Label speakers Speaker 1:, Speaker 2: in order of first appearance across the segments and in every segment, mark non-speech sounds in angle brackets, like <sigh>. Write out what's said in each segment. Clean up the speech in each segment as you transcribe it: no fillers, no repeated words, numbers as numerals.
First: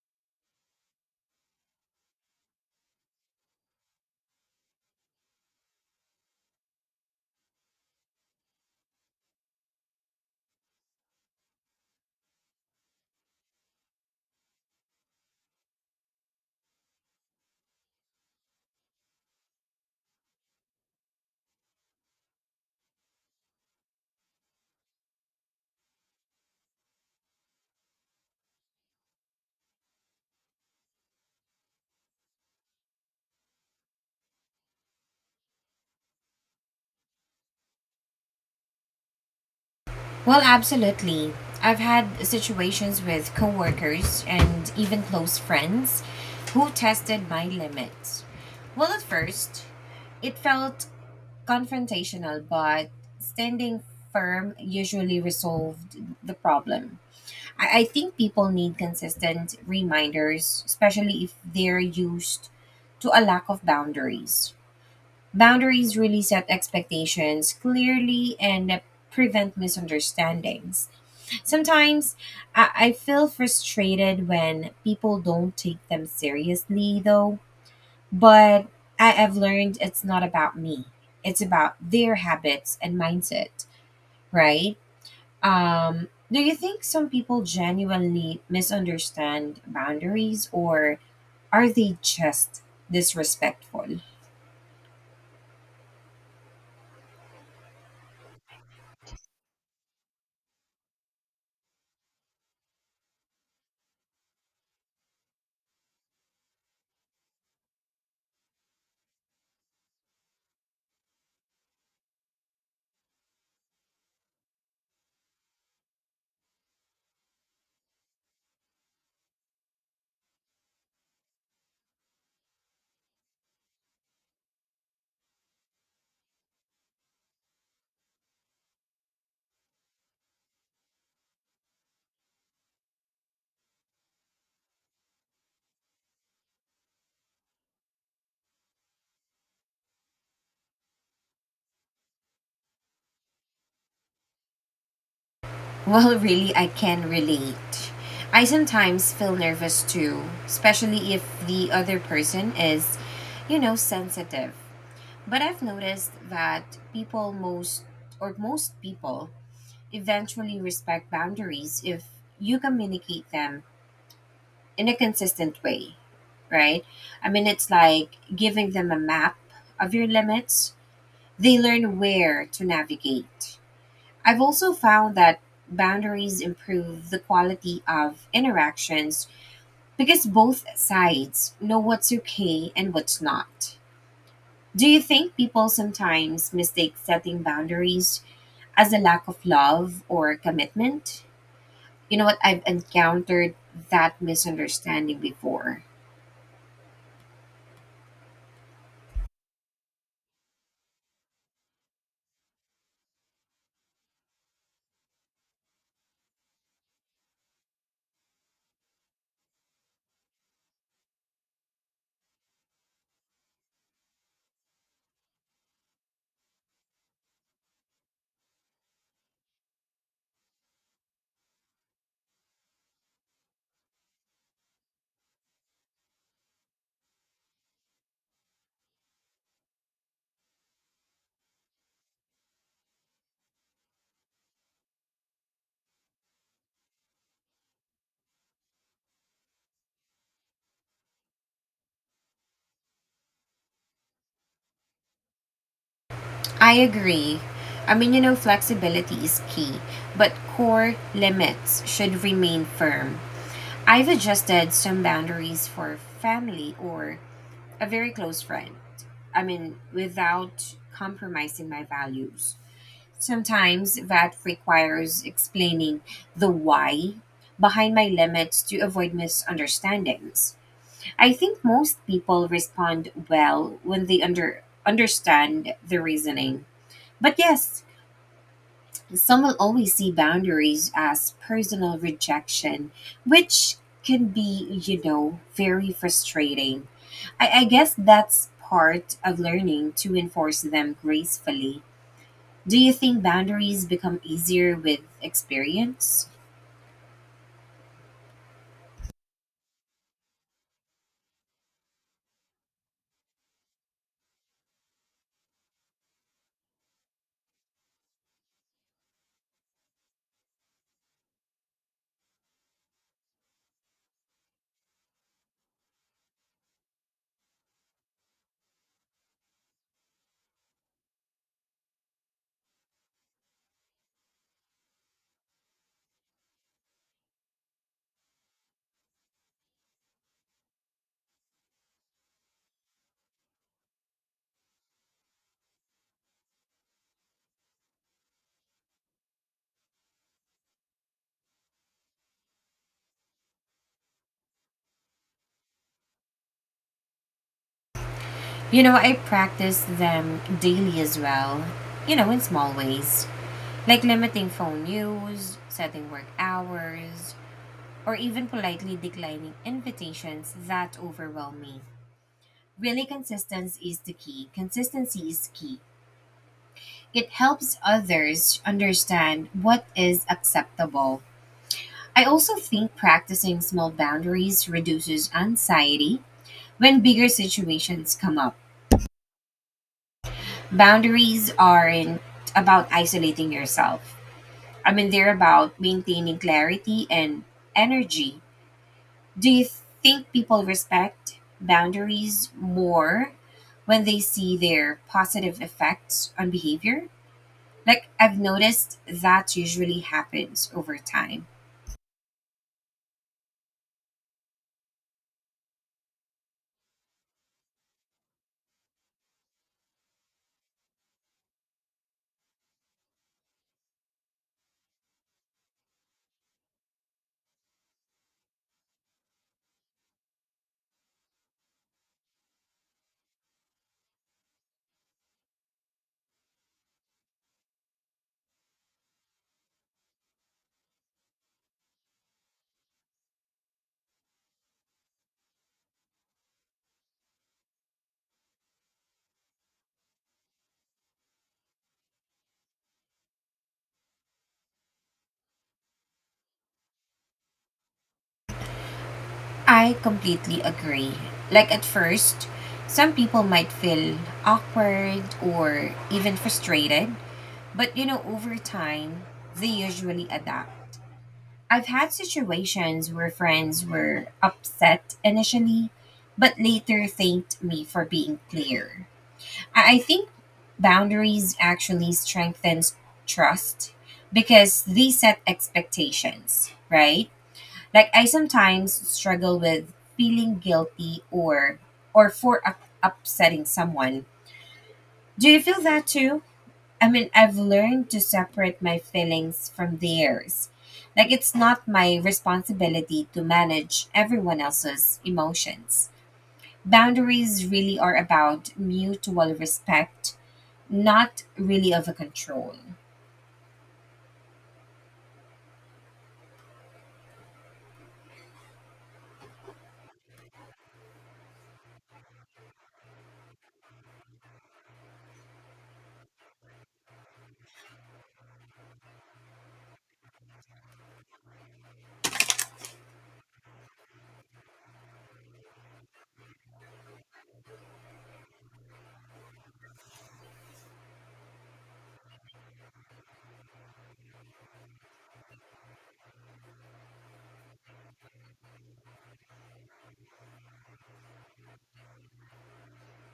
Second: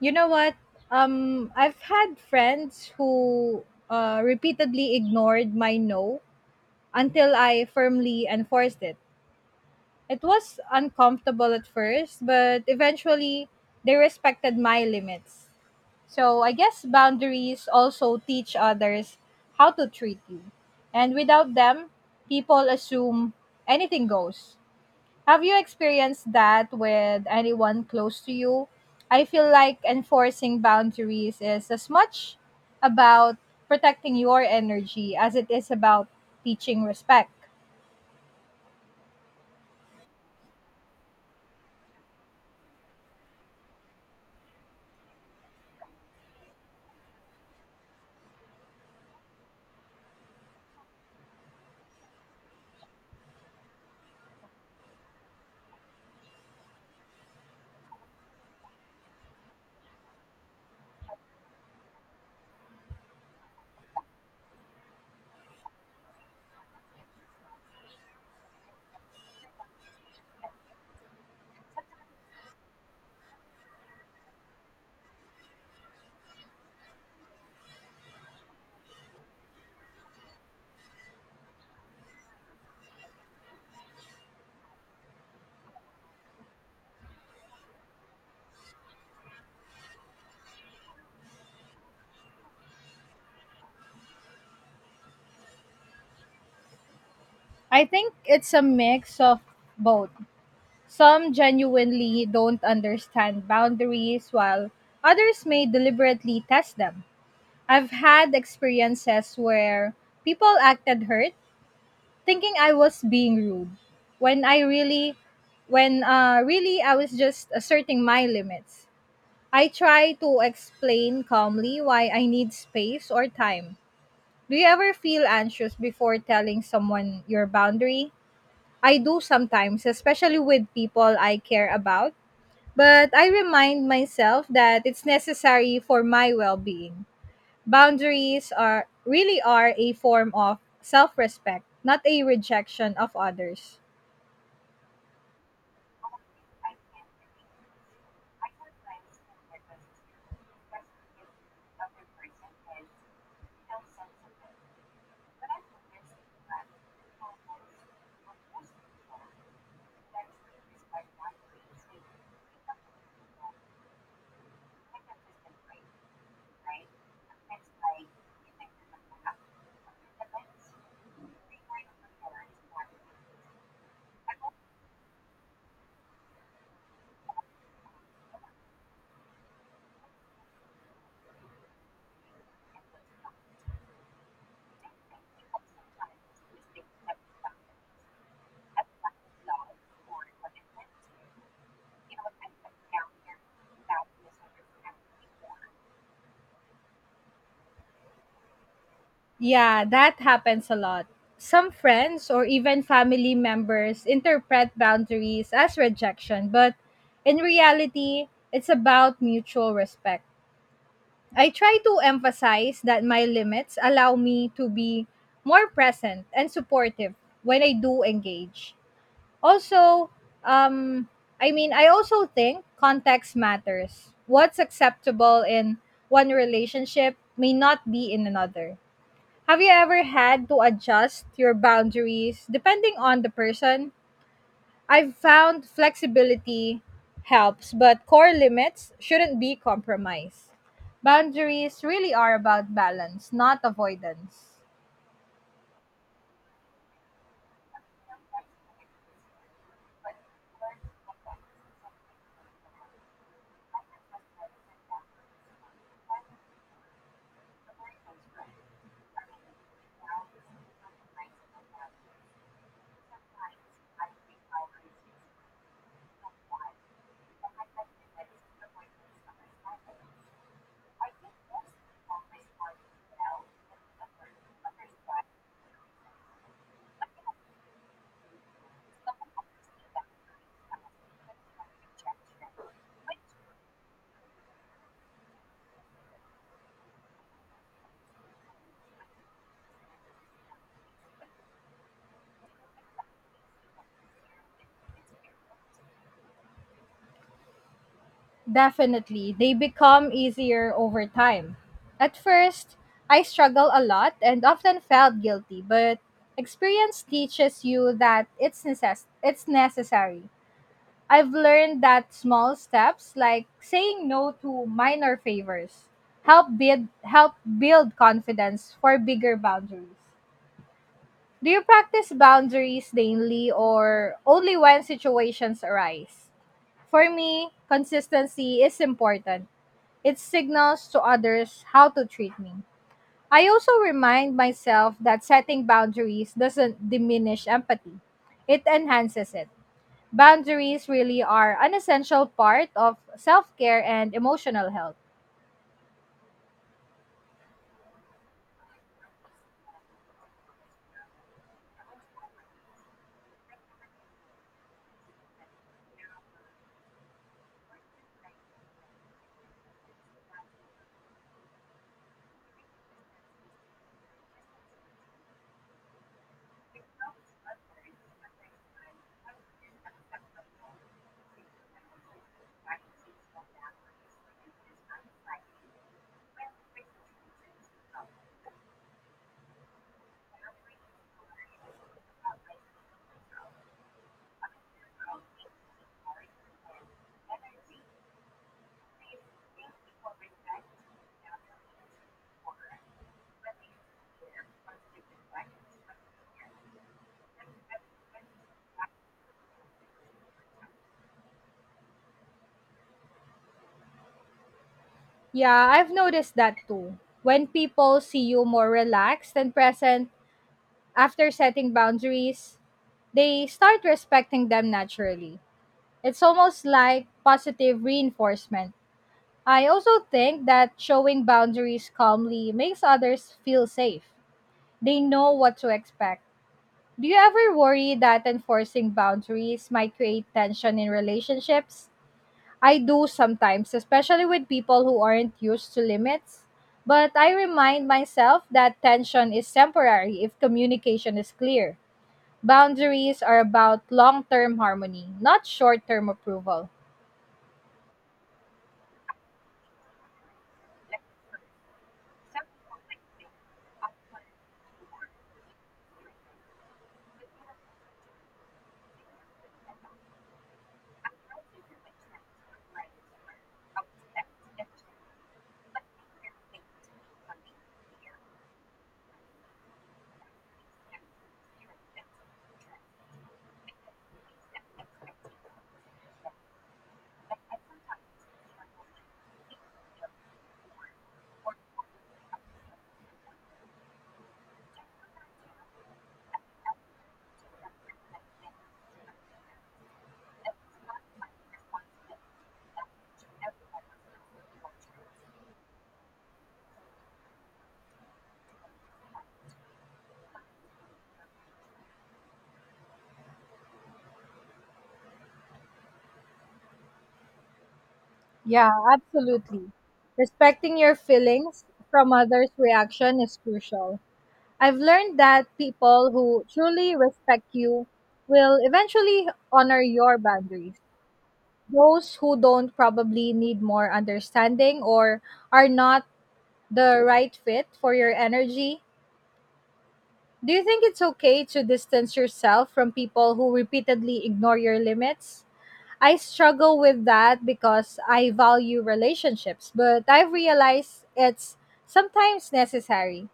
Speaker 1: You know what? I've had friends who repeatedly ignored my no until I firmly enforced it. It was uncomfortable at first, but eventually they respected my limits. So I guess boundaries also teach others how to treat you. And without them, people assume anything goes. Have you experienced that with anyone close to you? I feel like enforcing boundaries is as much about protecting your energy as it is about teaching respect.
Speaker 2: Well, absolutely. I've had situations with coworkers and even close friends who tested my limits. Well, at first, it felt confrontational, but standing firm usually resolved the problem. I think people need consistent reminders, especially if they're used to a lack of boundaries. Boundaries really set expectations clearly and prevent misunderstandings. Sometimes I feel frustrated when people don't take them seriously, though. But I have learned it's not about me, it's about their habits and mindset, right? Do you think some people genuinely misunderstand boundaries, or are they just disrespectful?
Speaker 1: I think it's a mix of both. Some genuinely don't understand boundaries, while others may deliberately test them. I've had experiences where people acted hurt thinking I was being rude when I really when really I was just asserting my limits. I try to explain calmly why I need space or time. Do you ever feel anxious before telling someone your boundary? I do sometimes, especially with people I care about, but I remind myself that it's necessary for my well-being. Boundaries are really are a form of self-respect, not a rejection of others.
Speaker 2: Well, really, I can relate. I sometimes feel nervous too, especially if the other person is, you know, sensitive. But I've noticed that or most people, eventually respect boundaries if you communicate them in a consistent way, right? I mean, it's like giving them a map of your limits, they learn where to navigate. I've also found that boundaries improve the quality of interactions because both sides know what's okay and what's not. Do you think people sometimes mistake setting boundaries as a lack of love or commitment? You know what? I've encountered that misunderstanding before.
Speaker 1: Yeah, that happens a lot. Some friends or even family members interpret boundaries as rejection, but in reality, it's about mutual respect. I try to emphasize that my limits allow me to be more present and supportive when I do engage. Also, um, I also think context matters. What's acceptable in one relationship may not be in another. Have you ever had to adjust your boundaries depending on the person? I've found flexibility helps, but core limits shouldn't be compromised. Boundaries really are about balance, not avoidance.
Speaker 2: I agree. I mean, you know, flexibility is key, but core limits should remain firm. I've adjusted some boundaries for family or a very close friend. I mean, without compromising my values. Sometimes that requires explaining the why behind my limits to avoid misunderstandings. I think most people respond well when they understand the reasoning, but yes, some will always see boundaries as personal rejection, which can be, you know, very frustrating. I guess that's part of learning to enforce them gracefully. Do you think boundaries become easier with experience?
Speaker 1: Definitely, they become easier over time. At first, I struggled a lot and often felt guilty, but experience teaches you that it's necessary. I've learned that small steps like saying no to minor favors help build confidence for bigger boundaries. Do you practice boundaries daily or only when situations arise? For me, consistency is important. It signals to others how to treat me. I also remind myself that setting boundaries doesn't diminish empathy. It enhances it. Boundaries really are an essential part of self care and emotional health.
Speaker 2: You know, I practice them daily as well, you know, in small ways, like limiting phone use, setting work hours, or even politely declining invitations that overwhelm me. Really, consistency is the key. Consistency is key. It helps others understand what is acceptable. I also think practicing small boundaries reduces anxiety when bigger situations come up. Boundaries aren't about isolating yourself. I mean, they're about maintaining clarity and energy. Do you think people respect boundaries more when they see their positive effects on behavior? Like, I've noticed that usually happens over time.
Speaker 1: Yeah, I've noticed that too. When people see you more relaxed and present after setting boundaries, they start respecting them naturally. It's almost like positive reinforcement. I also think that showing boundaries calmly makes others feel safe. They know what to expect. Do you ever worry that enforcing boundaries might create tension in relationships? I do sometimes, especially with people who aren't used to limits. But I remind myself that tension is temporary if communication is clear. Boundaries are about long term harmony, not short term approval.
Speaker 2: I completely agree. Like, at first, some people might feel awkward or even frustrated, but you know, over time, they usually adapt. I've had situations where friends were upset initially, but later thanked me for being clear. I think boundaries actually strengthens trust because they set expectations, right? Like I sometimes struggle with feeling guilty or for upsetting someone. Do you feel that too? I mean, I've learned to separate my feelings from theirs. Like, it's not my responsibility to manage everyone else's emotions. Boundaries really are about mutual respect, not really over control.
Speaker 1: Yeah, absolutely. Respecting your feelings from others' reaction is crucial. I've learned that people who truly respect you will eventually honor your boundaries. Those who don't probably need more understanding or are not the right fit for your energy. Do you think it's okay to distance yourself from people who repeatedly ignore your limits? I struggle with that because I value relationships, but I've realized it's sometimes necessary.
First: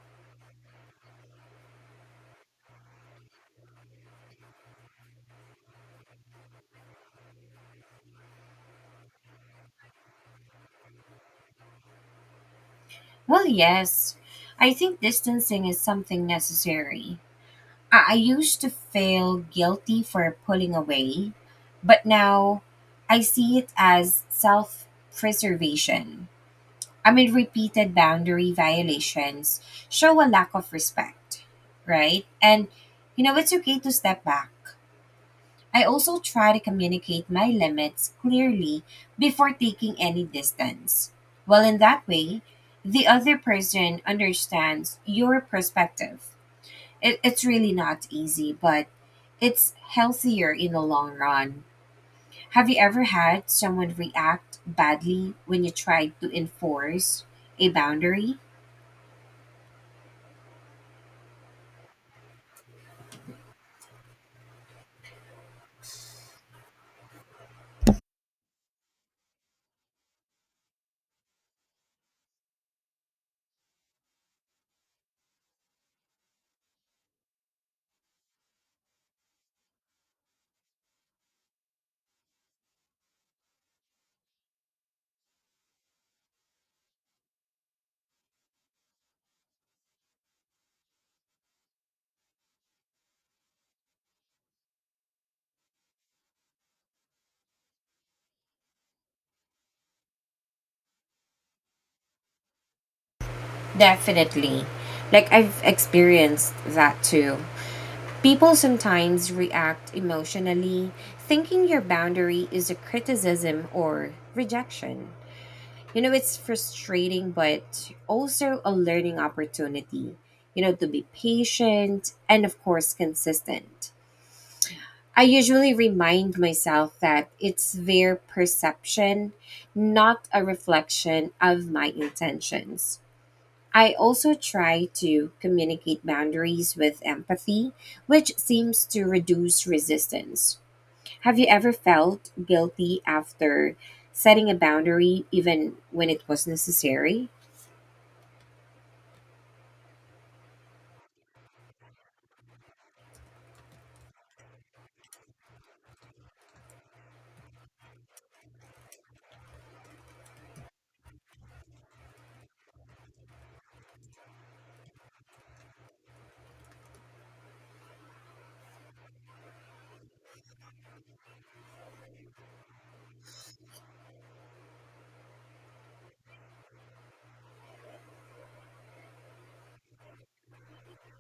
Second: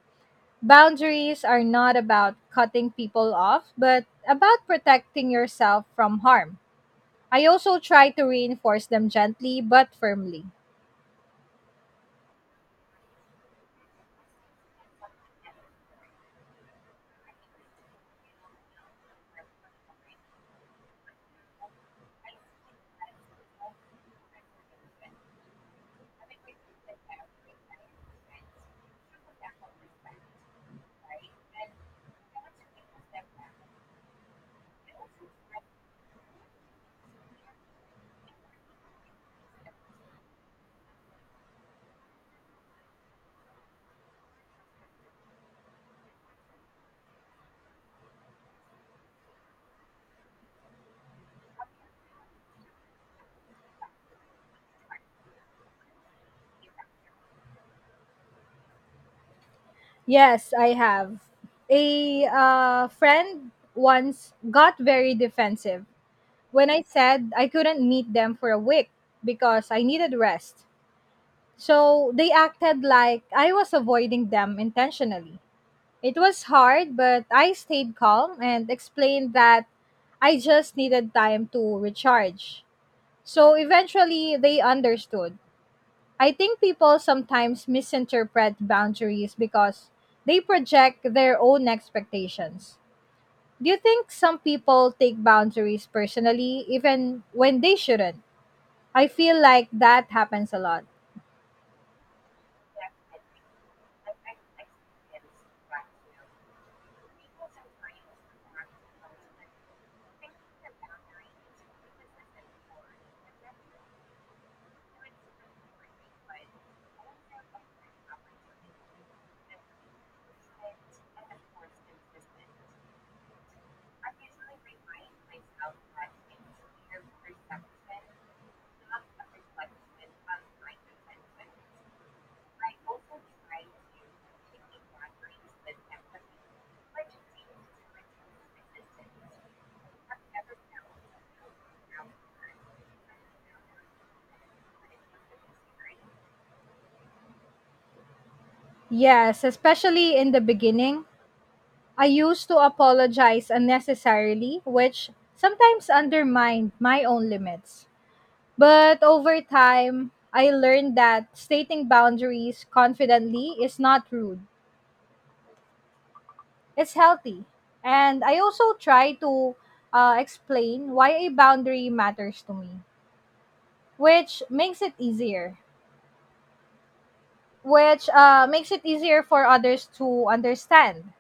Speaker 1: Boundaries are not about cutting people off, but about protecting yourself from harm. I also try to reinforce them gently but firmly.
Speaker 2: Well, yes, I think distancing is something necessary. I used to feel guilty for pulling away, but now I see it as self preservation. I mean, repeated boundary violations show a lack of respect, right? And, you know, it's okay to step back. I also try to communicate my limits clearly before taking any distance. Well, in that way, the other person understands your perspective. It's really not easy, but it's healthier in the long run. Have you ever had someone react badly when you tried to enforce a boundary?
Speaker 1: Yes, I have. A friend once got very defensive when I said I couldn't meet them for a week because I needed rest. So they acted like I was avoiding them intentionally. It was hard, but I stayed calm and explained that I just needed time to recharge. So eventually, they understood. I think people sometimes misinterpret boundaries because they project their own expectations. Do you think some people take boundaries personally even when they shouldn't? I feel like that happens a lot.
Speaker 2: Definitely. Like, I've experienced that too. People sometimes react emotionally, thinking your boundary is a criticism or rejection. You know, it's frustrating, but also a learning opportunity, you know, to be patient and, of course, consistent. I usually remind myself that it's their perception, not a reflection of my intentions. I also try to communicate boundaries with empathy, which seems to reduce resistance. Have you ever felt guilty after setting a boundary, even when it was necessary?
Speaker 1: Yes, especially in the beginning. I used to apologize unnecessarily, which sometimes undermined my own limits. But over time, I learned that stating boundaries confidently is not rude. It's healthy. And I also try to explain why a boundary matters to me, which makes it easier, which uh, makes it easier for others to understand.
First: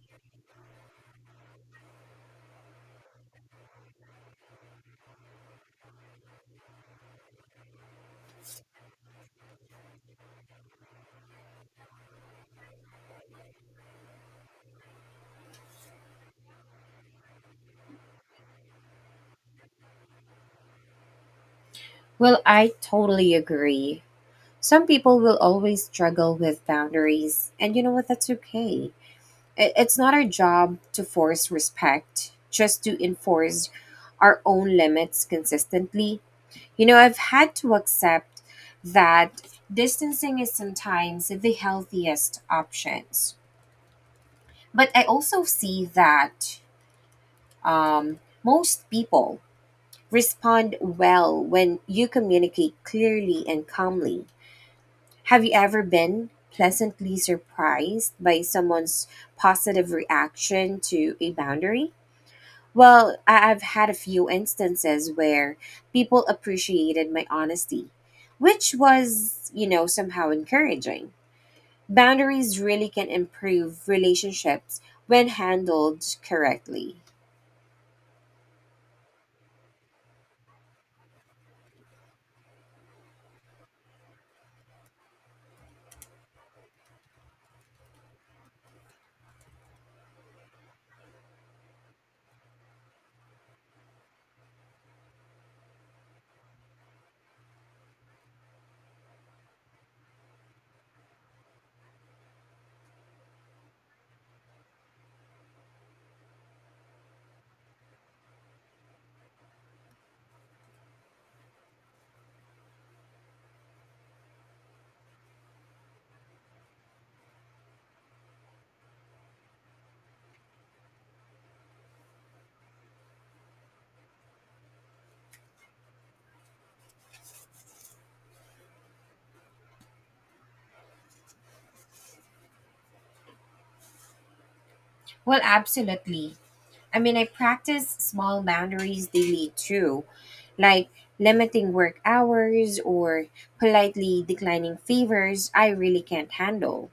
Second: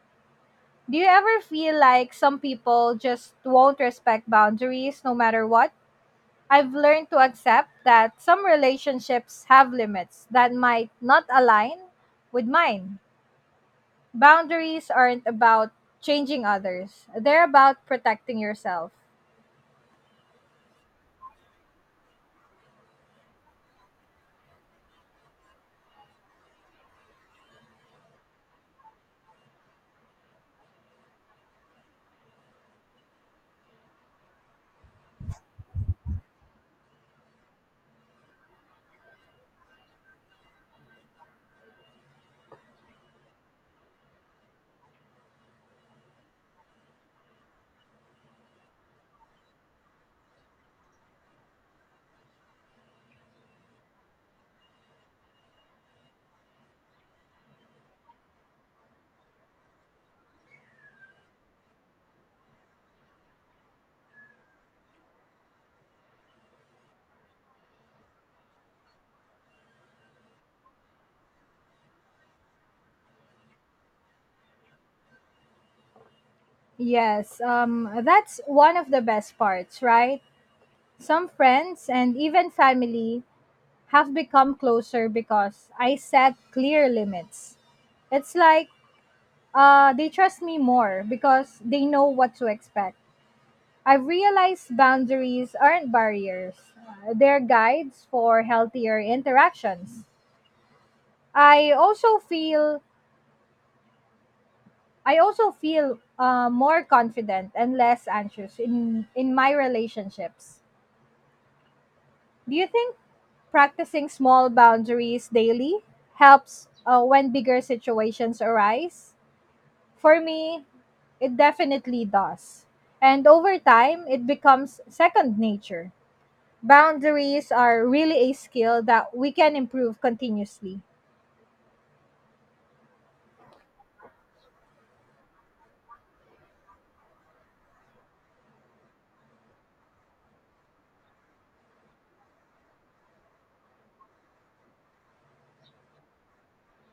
Speaker 1: Do you ever feel like some people just won't respect boundaries no matter what? I've learned to accept that some relationships have limits that might not align with mine. Boundaries aren't about changing others, they're about protecting yourself.
Speaker 2: Well, I totally agree. Some people will always struggle with boundaries, and you know what? That's okay. It's not our job to force respect, just to enforce our own limits consistently. You know, I've had to accept that distancing is sometimes the healthiest options. But I also see that most people respond well when you communicate clearly and calmly. Have you ever been pleasantly surprised by someone's positive reaction to a boundary? Well, I've had a few instances where people appreciated my honesty, which was, you know, somehow encouraging. Boundaries really can improve relationships when handled correctly.
Speaker 1: Yes, that's one of the best parts, right? Some friends and even family have become closer because I set clear limits. It's like they trust me more because they know what to expect. I've realized boundaries aren't barriers, they're guides for healthier interactions. I also feel I also feel more confident and less anxious in my relationships. Do you think practicing small boundaries daily helps when bigger situations arise? For me, it definitely does. And over time, it becomes second nature. Boundaries are really a skill that we can improve continuously.
Speaker 2: Well, absolutely. I mean, I practice small boundaries daily too, like limiting work hours or politely declining favors I really can't handle.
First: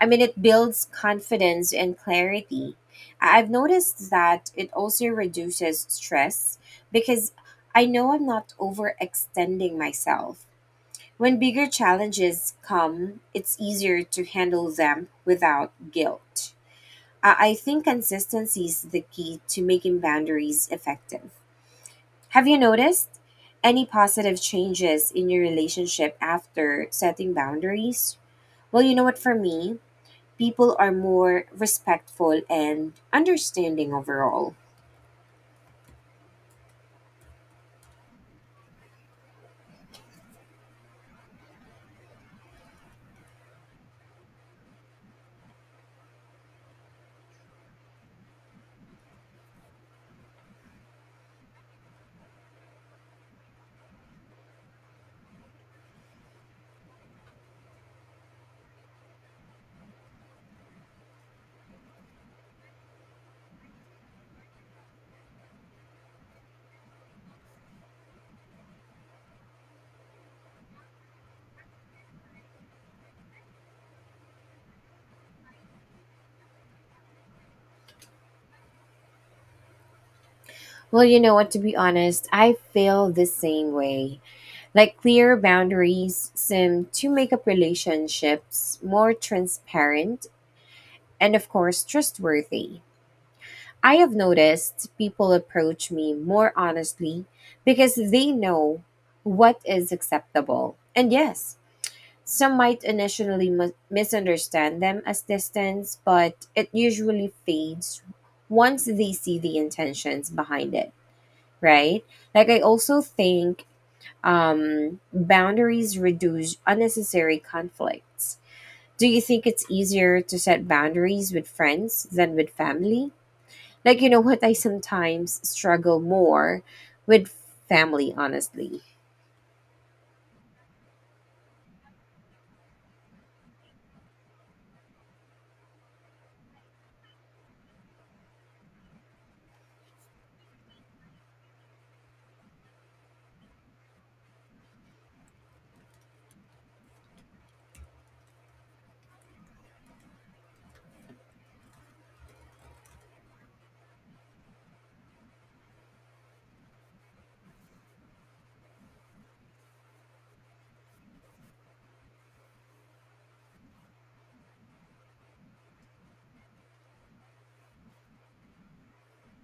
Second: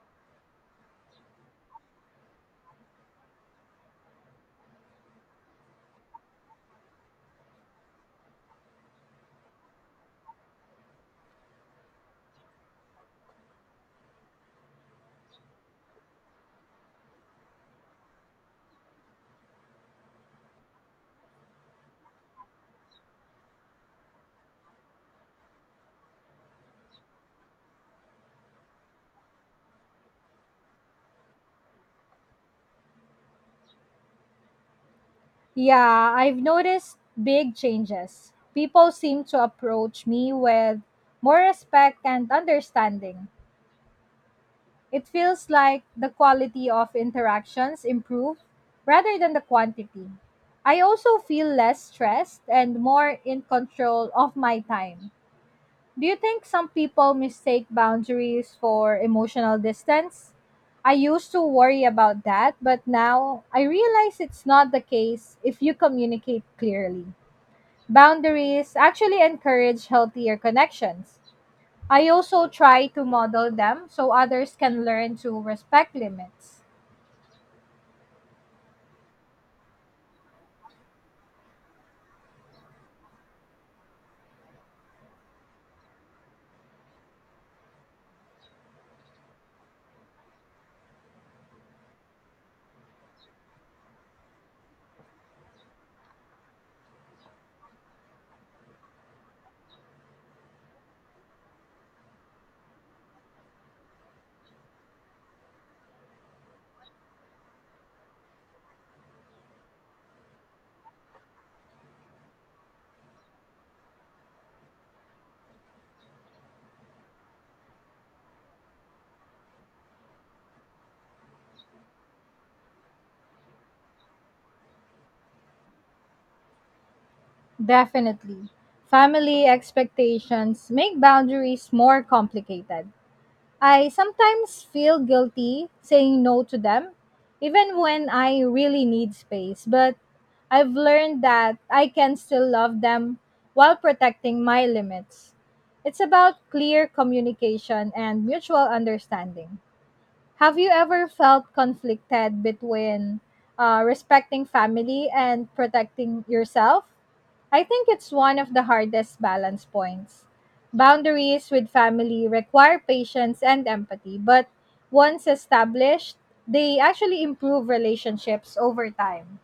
Speaker 2: I mean, it builds confidence and clarity. I've noticed that it also reduces stress because I know I'm not overextending myself. When bigger challenges come, it's easier to handle them without guilt. I think consistency is the key to making boundaries effective. Have you noticed any positive changes in your relationship after setting boundaries? Well, you know what, for me, people are more respectful and understanding overall.
Speaker 1: Yeah, I've noticed big changes. People seem to approach me with more respect and understanding. It feels like the quality of interactions improve rather than the quantity. I also feel less stressed and more in control of my time. Do you think some people mistake boundaries for emotional distance? I used to worry about that, but now I realize it's not the case if you communicate clearly. Boundaries actually encourage healthier connections. I also try to model them so others can learn to respect limits.
Speaker 2: Well, you know what, to be honest, I feel the same way. Like clear boundaries seem to make up relationships more transparent and, of course, trustworthy. I have noticed people approach me more honestly because they know what is acceptable. And yes, some might initially misunderstand them as distance, but it usually fades once they see the intentions behind it, right? Like, I also think boundaries reduce unnecessary conflicts. Do you think it's easier to set boundaries with friends than with family? Like, you know what? I sometimes struggle more with family,
Speaker 1: Definitely.
Speaker 2: honestly.
Speaker 1: Family expectations make boundaries more complicated. I sometimes feel guilty saying no to them, even when I really need space, but I've learned that I can still love them while protecting my limits. It's about clear communication and mutual understanding. Have you ever felt conflicted between respecting family and protecting yourself? I think it's one of the hardest balance points. Boundaries with family require patience and empathy, but once established, they actually improve relationships over time.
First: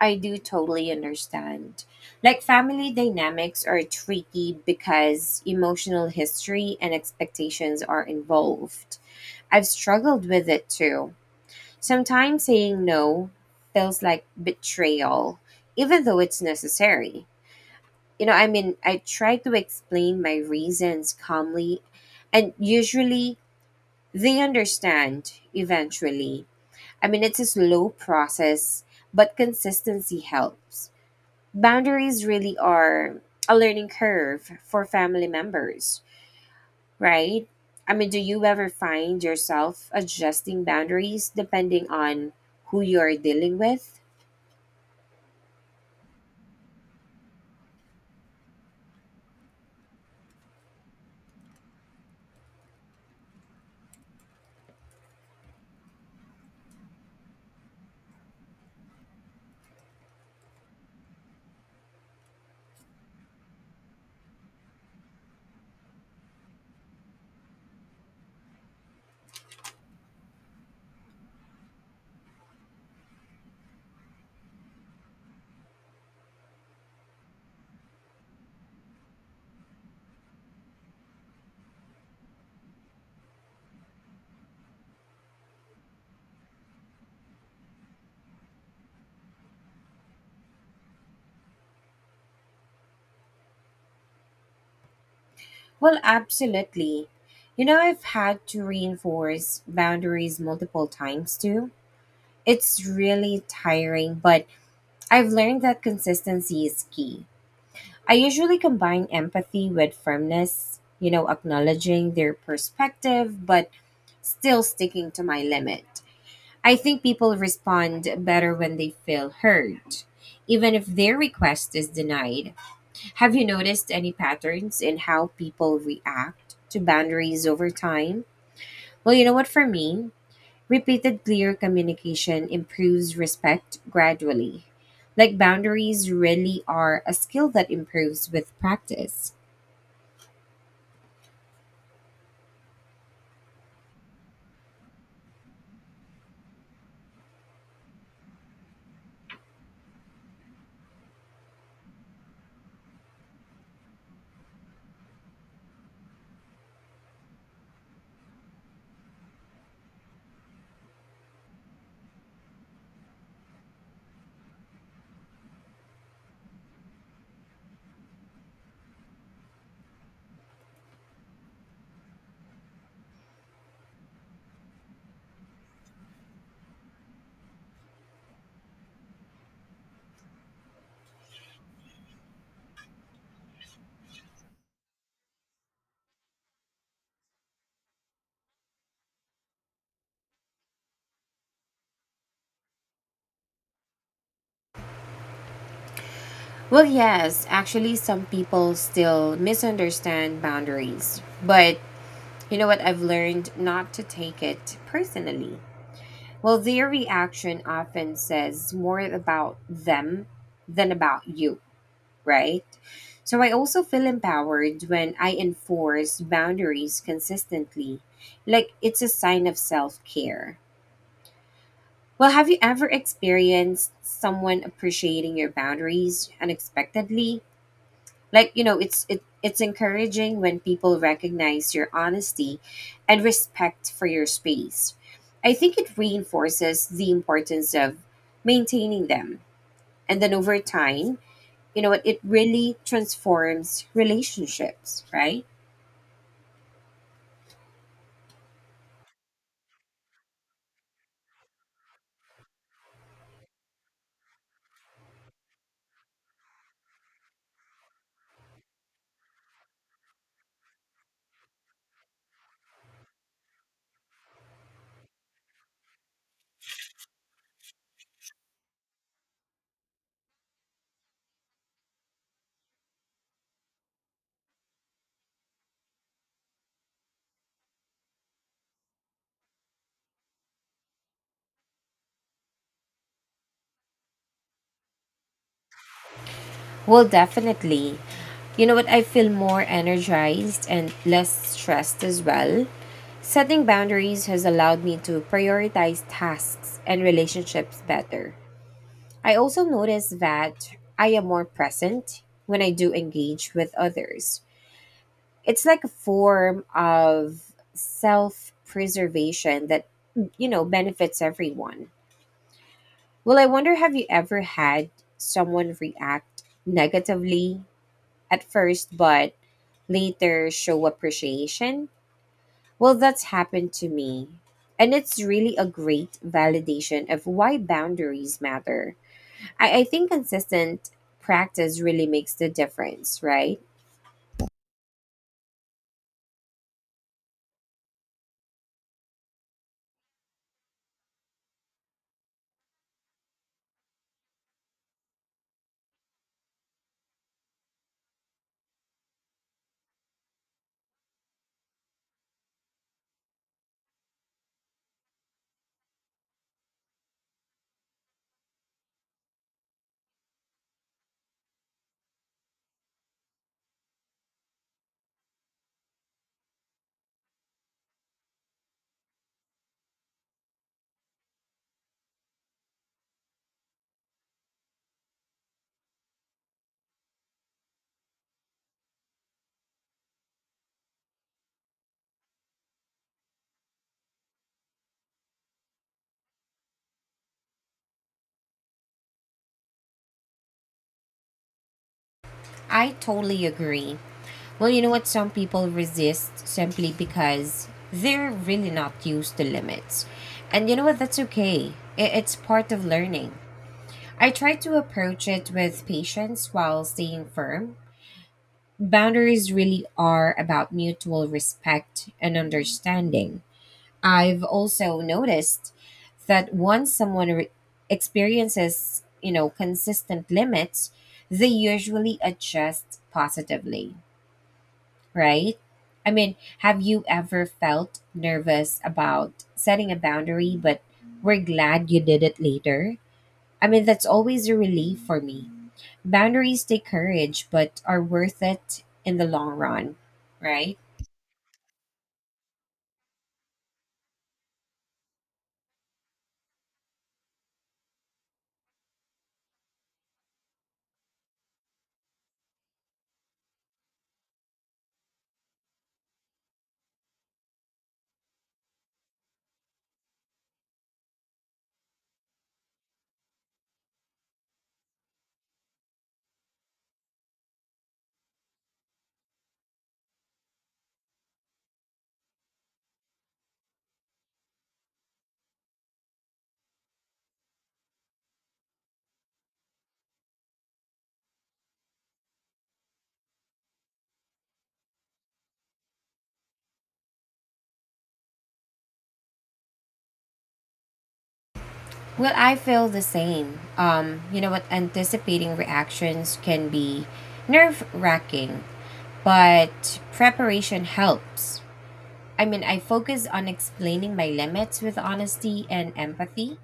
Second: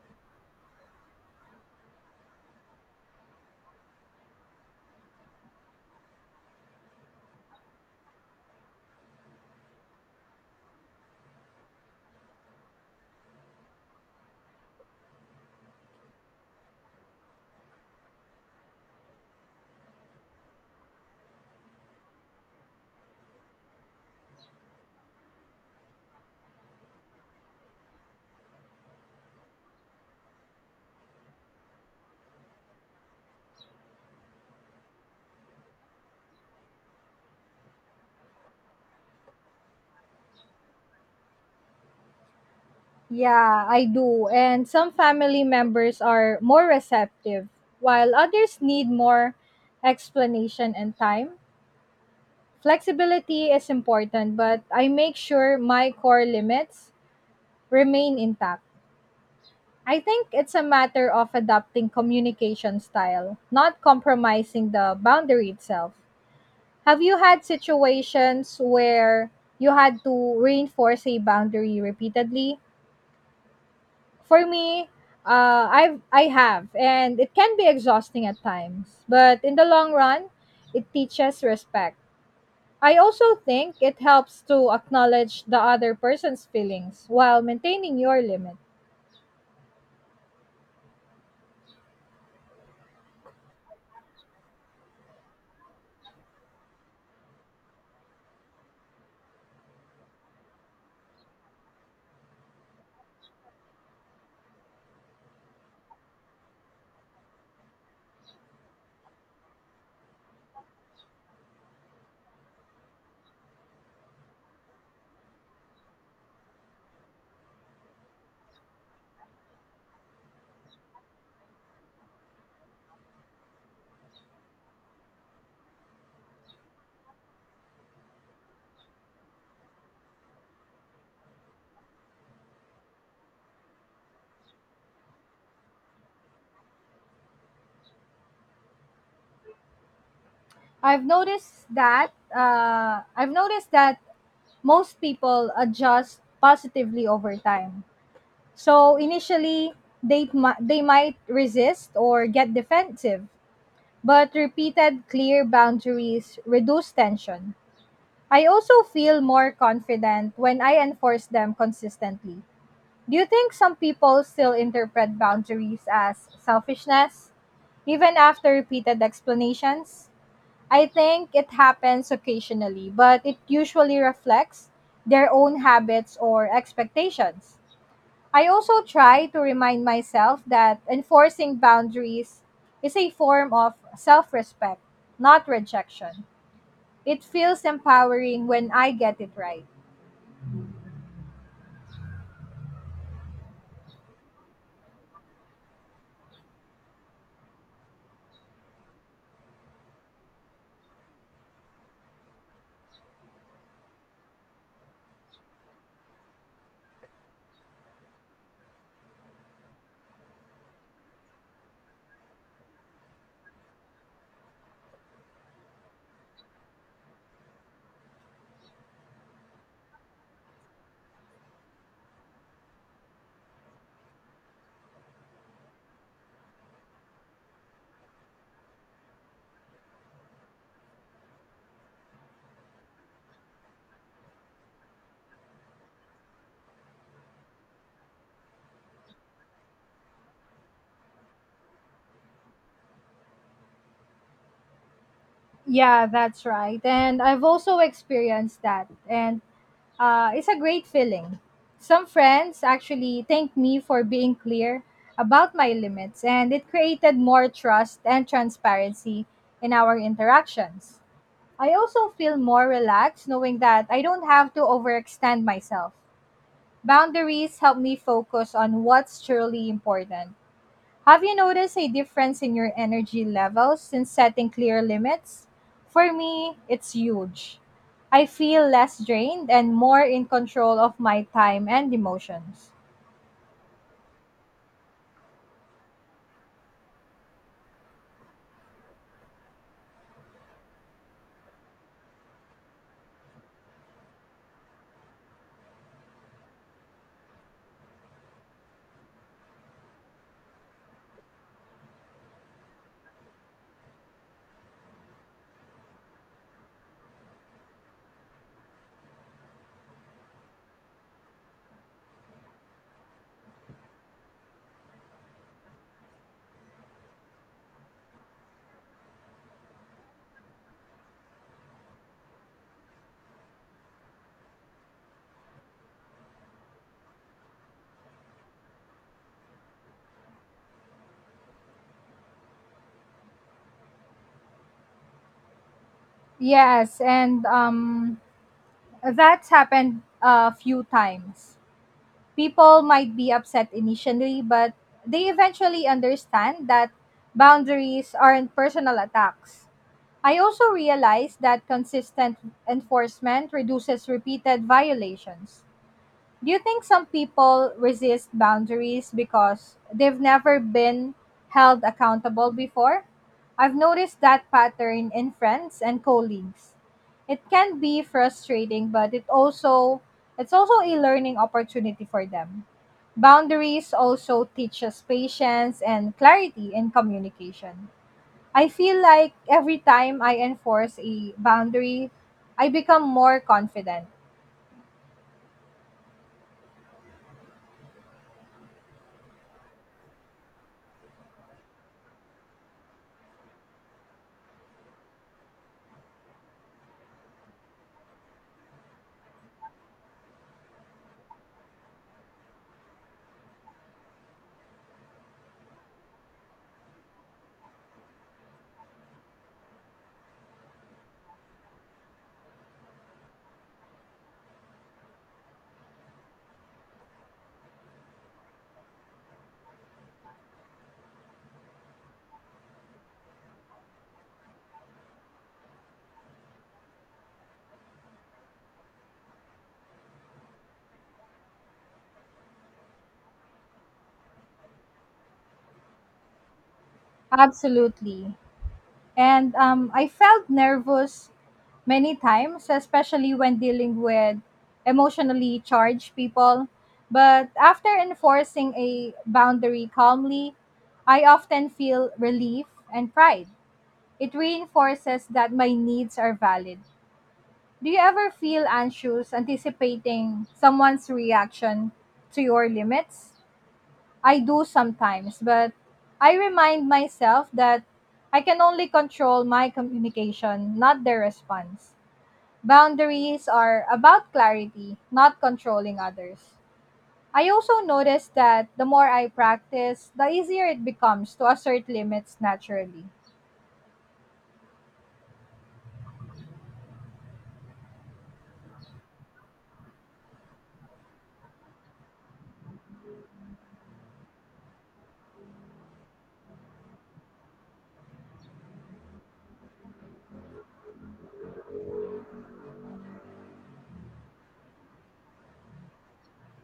Speaker 2: I do totally understand. Like family dynamics are tricky because emotional history and expectations are involved. I've struggled with it too. Sometimes saying no feels like betrayal, even though it's necessary. You know, I mean, I try to explain my reasons calmly, and usually they understand eventually. I mean, it's a slow process, but consistency helps. Boundaries really are a learning curve for family members, right? I mean, do you ever find yourself adjusting boundaries depending on who you are dealing
Speaker 1: Yeah, I
Speaker 2: with?
Speaker 1: do. And some family members are more receptive, while others need more explanation and time. Flexibility is important, but I make sure my core limits remain intact. I think it's a matter of adapting communication style, not compromising the boundary itself. Have you had situations where you had to reinforce a boundary repeatedly? For me, I have, and it can be exhausting at times. But in the long run, it teaches respect. I also think it helps to acknowledge the other person's feelings while maintaining your limit.
Speaker 2: Well, absolutely. You know, I've had to reinforce boundaries multiple times too. It's really tiring, but I've learned that consistency is key. I usually combine empathy with firmness, you know, acknowledging their perspective, but still sticking to my limit. I think people respond better when they feel heard, even if their request is denied. Have you noticed any patterns in how people react to boundaries over time? Well, you know what, for me, repeated clear communication improves respect gradually. Like boundaries really are a skill that improves with practice.
Speaker 1: I've noticed that most people adjust positively over time. So initially, they might resist or get defensive, but repeated clear boundaries reduce tension. I also feel more confident when I enforce them consistently. Do you think some people still interpret boundaries as selfishness, even after repeated explanations? I think it happens occasionally, but it usually reflects their own habits or expectations. I also try to remind myself that enforcing boundaries is a form of self respect, not rejection. It feels empowering when I get it right.
Speaker 2: Well, yes, actually, some people still misunderstand boundaries, but you know what? I've learned not to take it personally. Well, their reaction often says more about them than about you, right? So I also feel empowered when I enforce boundaries consistently. Like it's a sign of self care. Well, have you ever experienced someone appreciating your boundaries unexpectedly? Like, you know, it's encouraging when people recognize your honesty and respect for your space. I think it reinforces the importance of maintaining them, and then over time, you know what, it really transforms relationships, right?
Speaker 1: Yeah, that's right. And I've also experienced that. And it's a great feeling. Some friends actually thanked me for being clear about my limits, and it created more trust and transparency in our interactions. I also feel more relaxed knowing that I don't have to overextend myself. Boundaries help me focus on what's truly important. Have you noticed a difference in your energy levels since setting clear limits? For me, it's huge. I feel less drained and more in control of my time and emotions.
Speaker 2: Well, definitely. You know what, I feel more energized and less stressed as well. Setting boundaries has allowed me to prioritize tasks and relationships better. I also notice that I am more present when I do engage with others. It's like a form of self preservation that, you know, benefits everyone. Well, I wonder, have you ever had someone react negatively at first, but later show appreciation? Well, that's happened to me. And it's really a great validation of why boundaries matter. I think consistent practice really makes the difference, right?
Speaker 1: Yes, and that's happened a few times. People might be upset initially, but they eventually understand that boundaries aren't personal attacks. I also realized that consistent enforcement reduces repeated violations. Do you think some people resist boundaries because they've never been held accountable before? I've noticed that pattern in friends and colleagues. It can be frustrating, but it's also a learning opportunity for them. Boundaries also teach us patience and clarity in communication. I feel like every time I enforce a boundary, I become more confident.
Speaker 2: I totally agree. Well, you know what? Some people resist simply because they're really not used to limits. And you know what? That's okay. It's part of learning. I try to approach it with patience while staying firm. Boundaries really are about mutual respect and understanding. I've also noticed that once someone experiences, you know, consistent limits, they usually adjust positively, right? I mean, have you ever felt nervous about setting a boundary, but we're glad you did it later? I mean, that's always a relief for me. Boundaries take courage, but are
Speaker 1: Absolutely.
Speaker 2: worth it in the long
Speaker 1: And
Speaker 2: run,
Speaker 1: I felt
Speaker 2: right?
Speaker 1: nervous many times, especially when dealing with emotionally charged people. But after enforcing a boundary calmly, I often feel relief and pride. It reinforces that my needs are valid. Do you ever feel anxious anticipating someone's reaction to your limits? I do sometimes, but I remind myself that I can only control my communication, not their response. Boundaries are about clarity, not controlling others. I also notice that the more I practice, the easier it becomes to assert limits naturally.
Speaker 2: Well, I feel the same. You know what? Anticipating reactions can be nerve wracking, but preparation helps. I mean, I focus on explaining my limits with honesty and empathy,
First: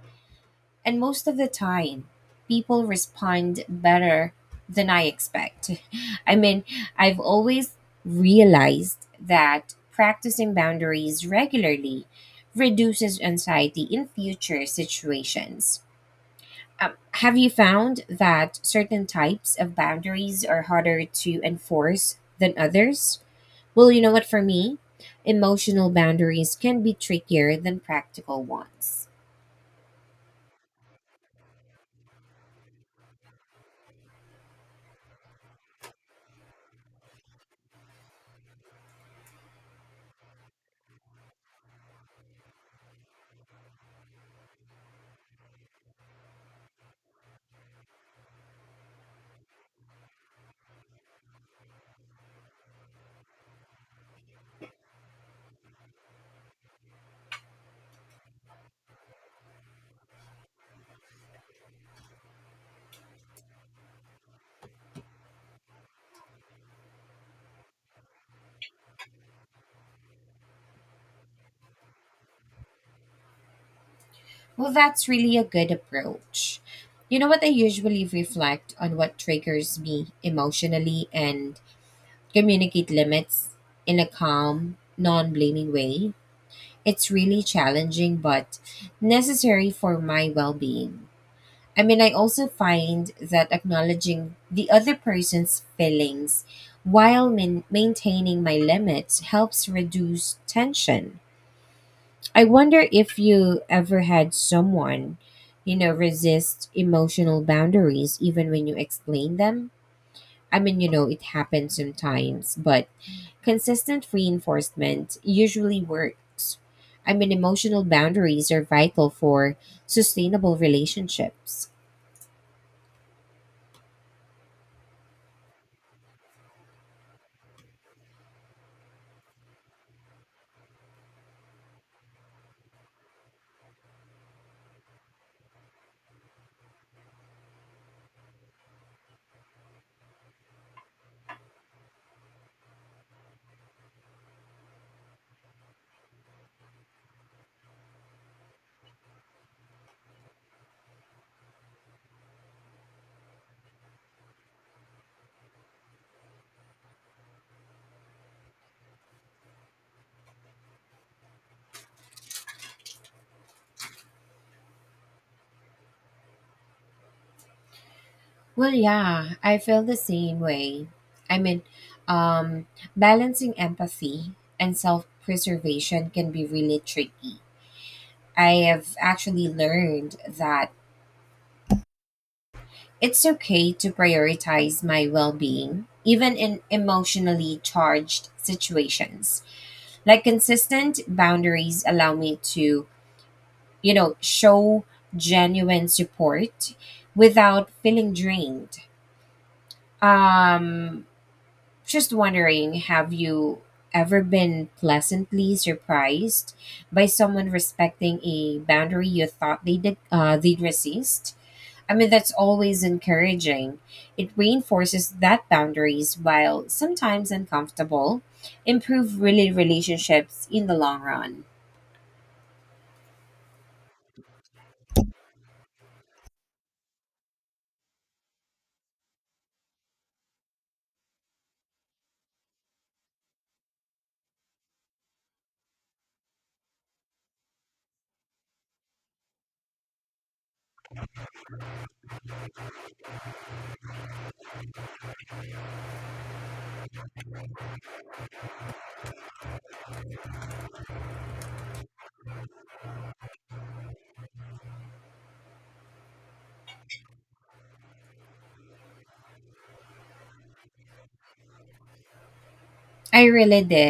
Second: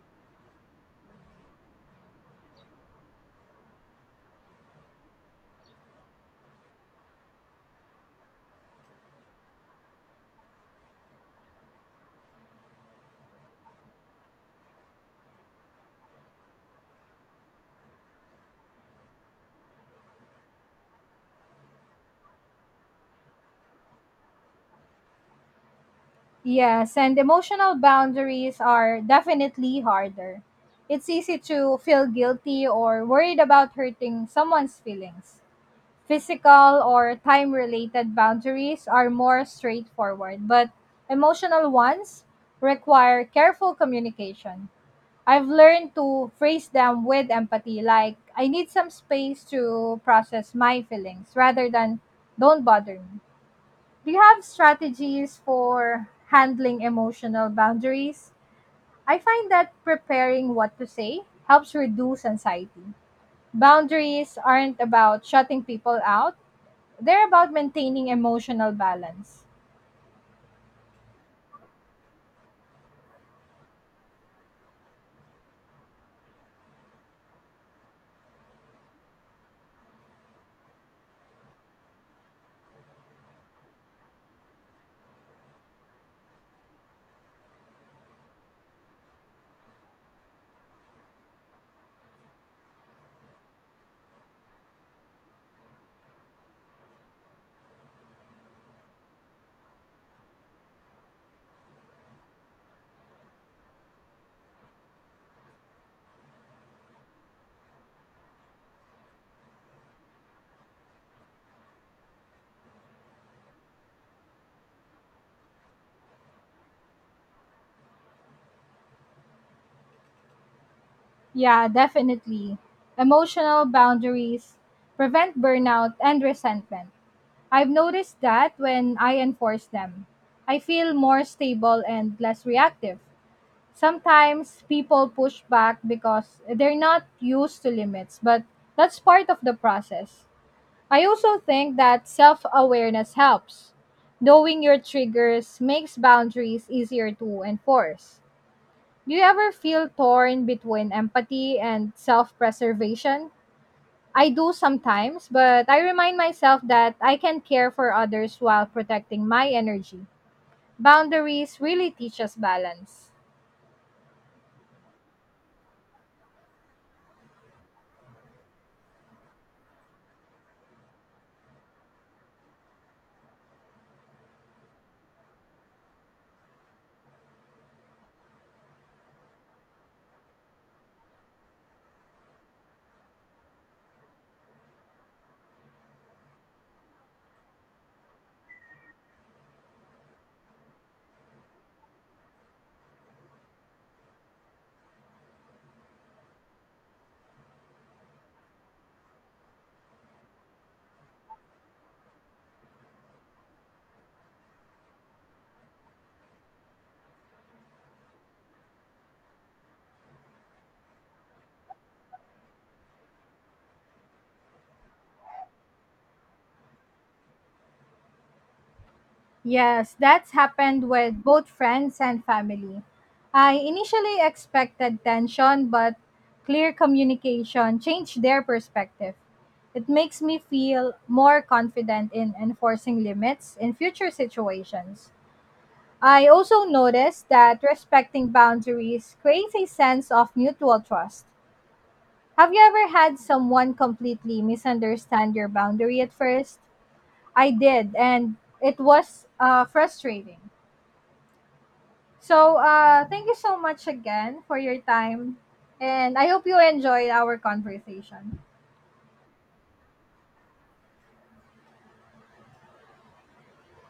Speaker 2: and most of the time, people respond better than I expect. <laughs> I mean, I've always realized that practicing boundaries regularly reduces anxiety in future situations. Have you found that certain types of boundaries are harder to enforce than others? Well, you know what, for me, emotional boundaries can be
Speaker 1: Yes, and
Speaker 2: trickier
Speaker 1: emotional
Speaker 2: than practical
Speaker 1: boundaries are
Speaker 2: ones.
Speaker 1: definitely harder. It's easy to feel guilty or worried about hurting someone's feelings. Physical or time related boundaries are more straightforward, but emotional ones require careful communication. I've learned to phrase them with empathy, like, "I need some space to process my feelings," rather than, "Don't bother me." Do you have strategies for handling emotional boundaries? I find that preparing what to say helps reduce anxiety. Boundaries aren't about shutting people out, they're about maintaining emotional balance.
Speaker 2: Well, that's really a good approach. You know what, I usually reflect on what triggers me emotionally and communicate limits in a calm, non blaming way. It's really challenging, but necessary for my well being. I mean, I also find that acknowledging the other person's feelings while maintaining my limits helps reduce tension. I wonder if you ever had someone, you know, resist emotional boundaries even when you explain them. I mean, you know, it happens sometimes, but consistent reinforcement usually works. I mean, emotional boundaries are vital for sustainable
Speaker 1: Yeah,
Speaker 2: relationships.
Speaker 1: definitely. Emotional boundaries prevent burnout and resentment. I've noticed that when I enforce them, I feel more stable and less reactive. Sometimes people push back because they're not used to limits, but that's part of the process. I also think that self awareness helps. Knowing your triggers makes boundaries easier to enforce. Do you ever feel torn between empathy and self preservation? I do sometimes, but I remind myself that I can care for others while protecting my energy. Boundaries really teach us balance.
Speaker 2: Well, yeah, I feel the same way. I mean, um, balancing empathy and self preservation can be really tricky. I have actually learned that it's okay to prioritize my well being, even in emotionally charged situations. Like, consistent boundaries allow me to, you know, show genuine support without feeling drained. Um, Just wondering, have you ever been pleasantly surprised by someone respecting a boundary you thought they'd resist? I mean, that's always encouraging. It reinforces that boundaries, while sometimes uncomfortable, improve really
Speaker 1: Yes, that's
Speaker 2: relationships in the
Speaker 1: happened
Speaker 2: long
Speaker 1: with
Speaker 2: run.
Speaker 1: both friends and family. I initially expected tension, but clear communication changed their perspective. It makes me feel more confident in enforcing limits in future situations. I also noticed that respecting boundaries creates a sense of mutual trust. Have you ever had someone completely misunderstand your boundary at first? I did, and it was frustrating. So, thank you so much again for your time, and I hope you enjoyed our conversation.
Speaker 2: I really did.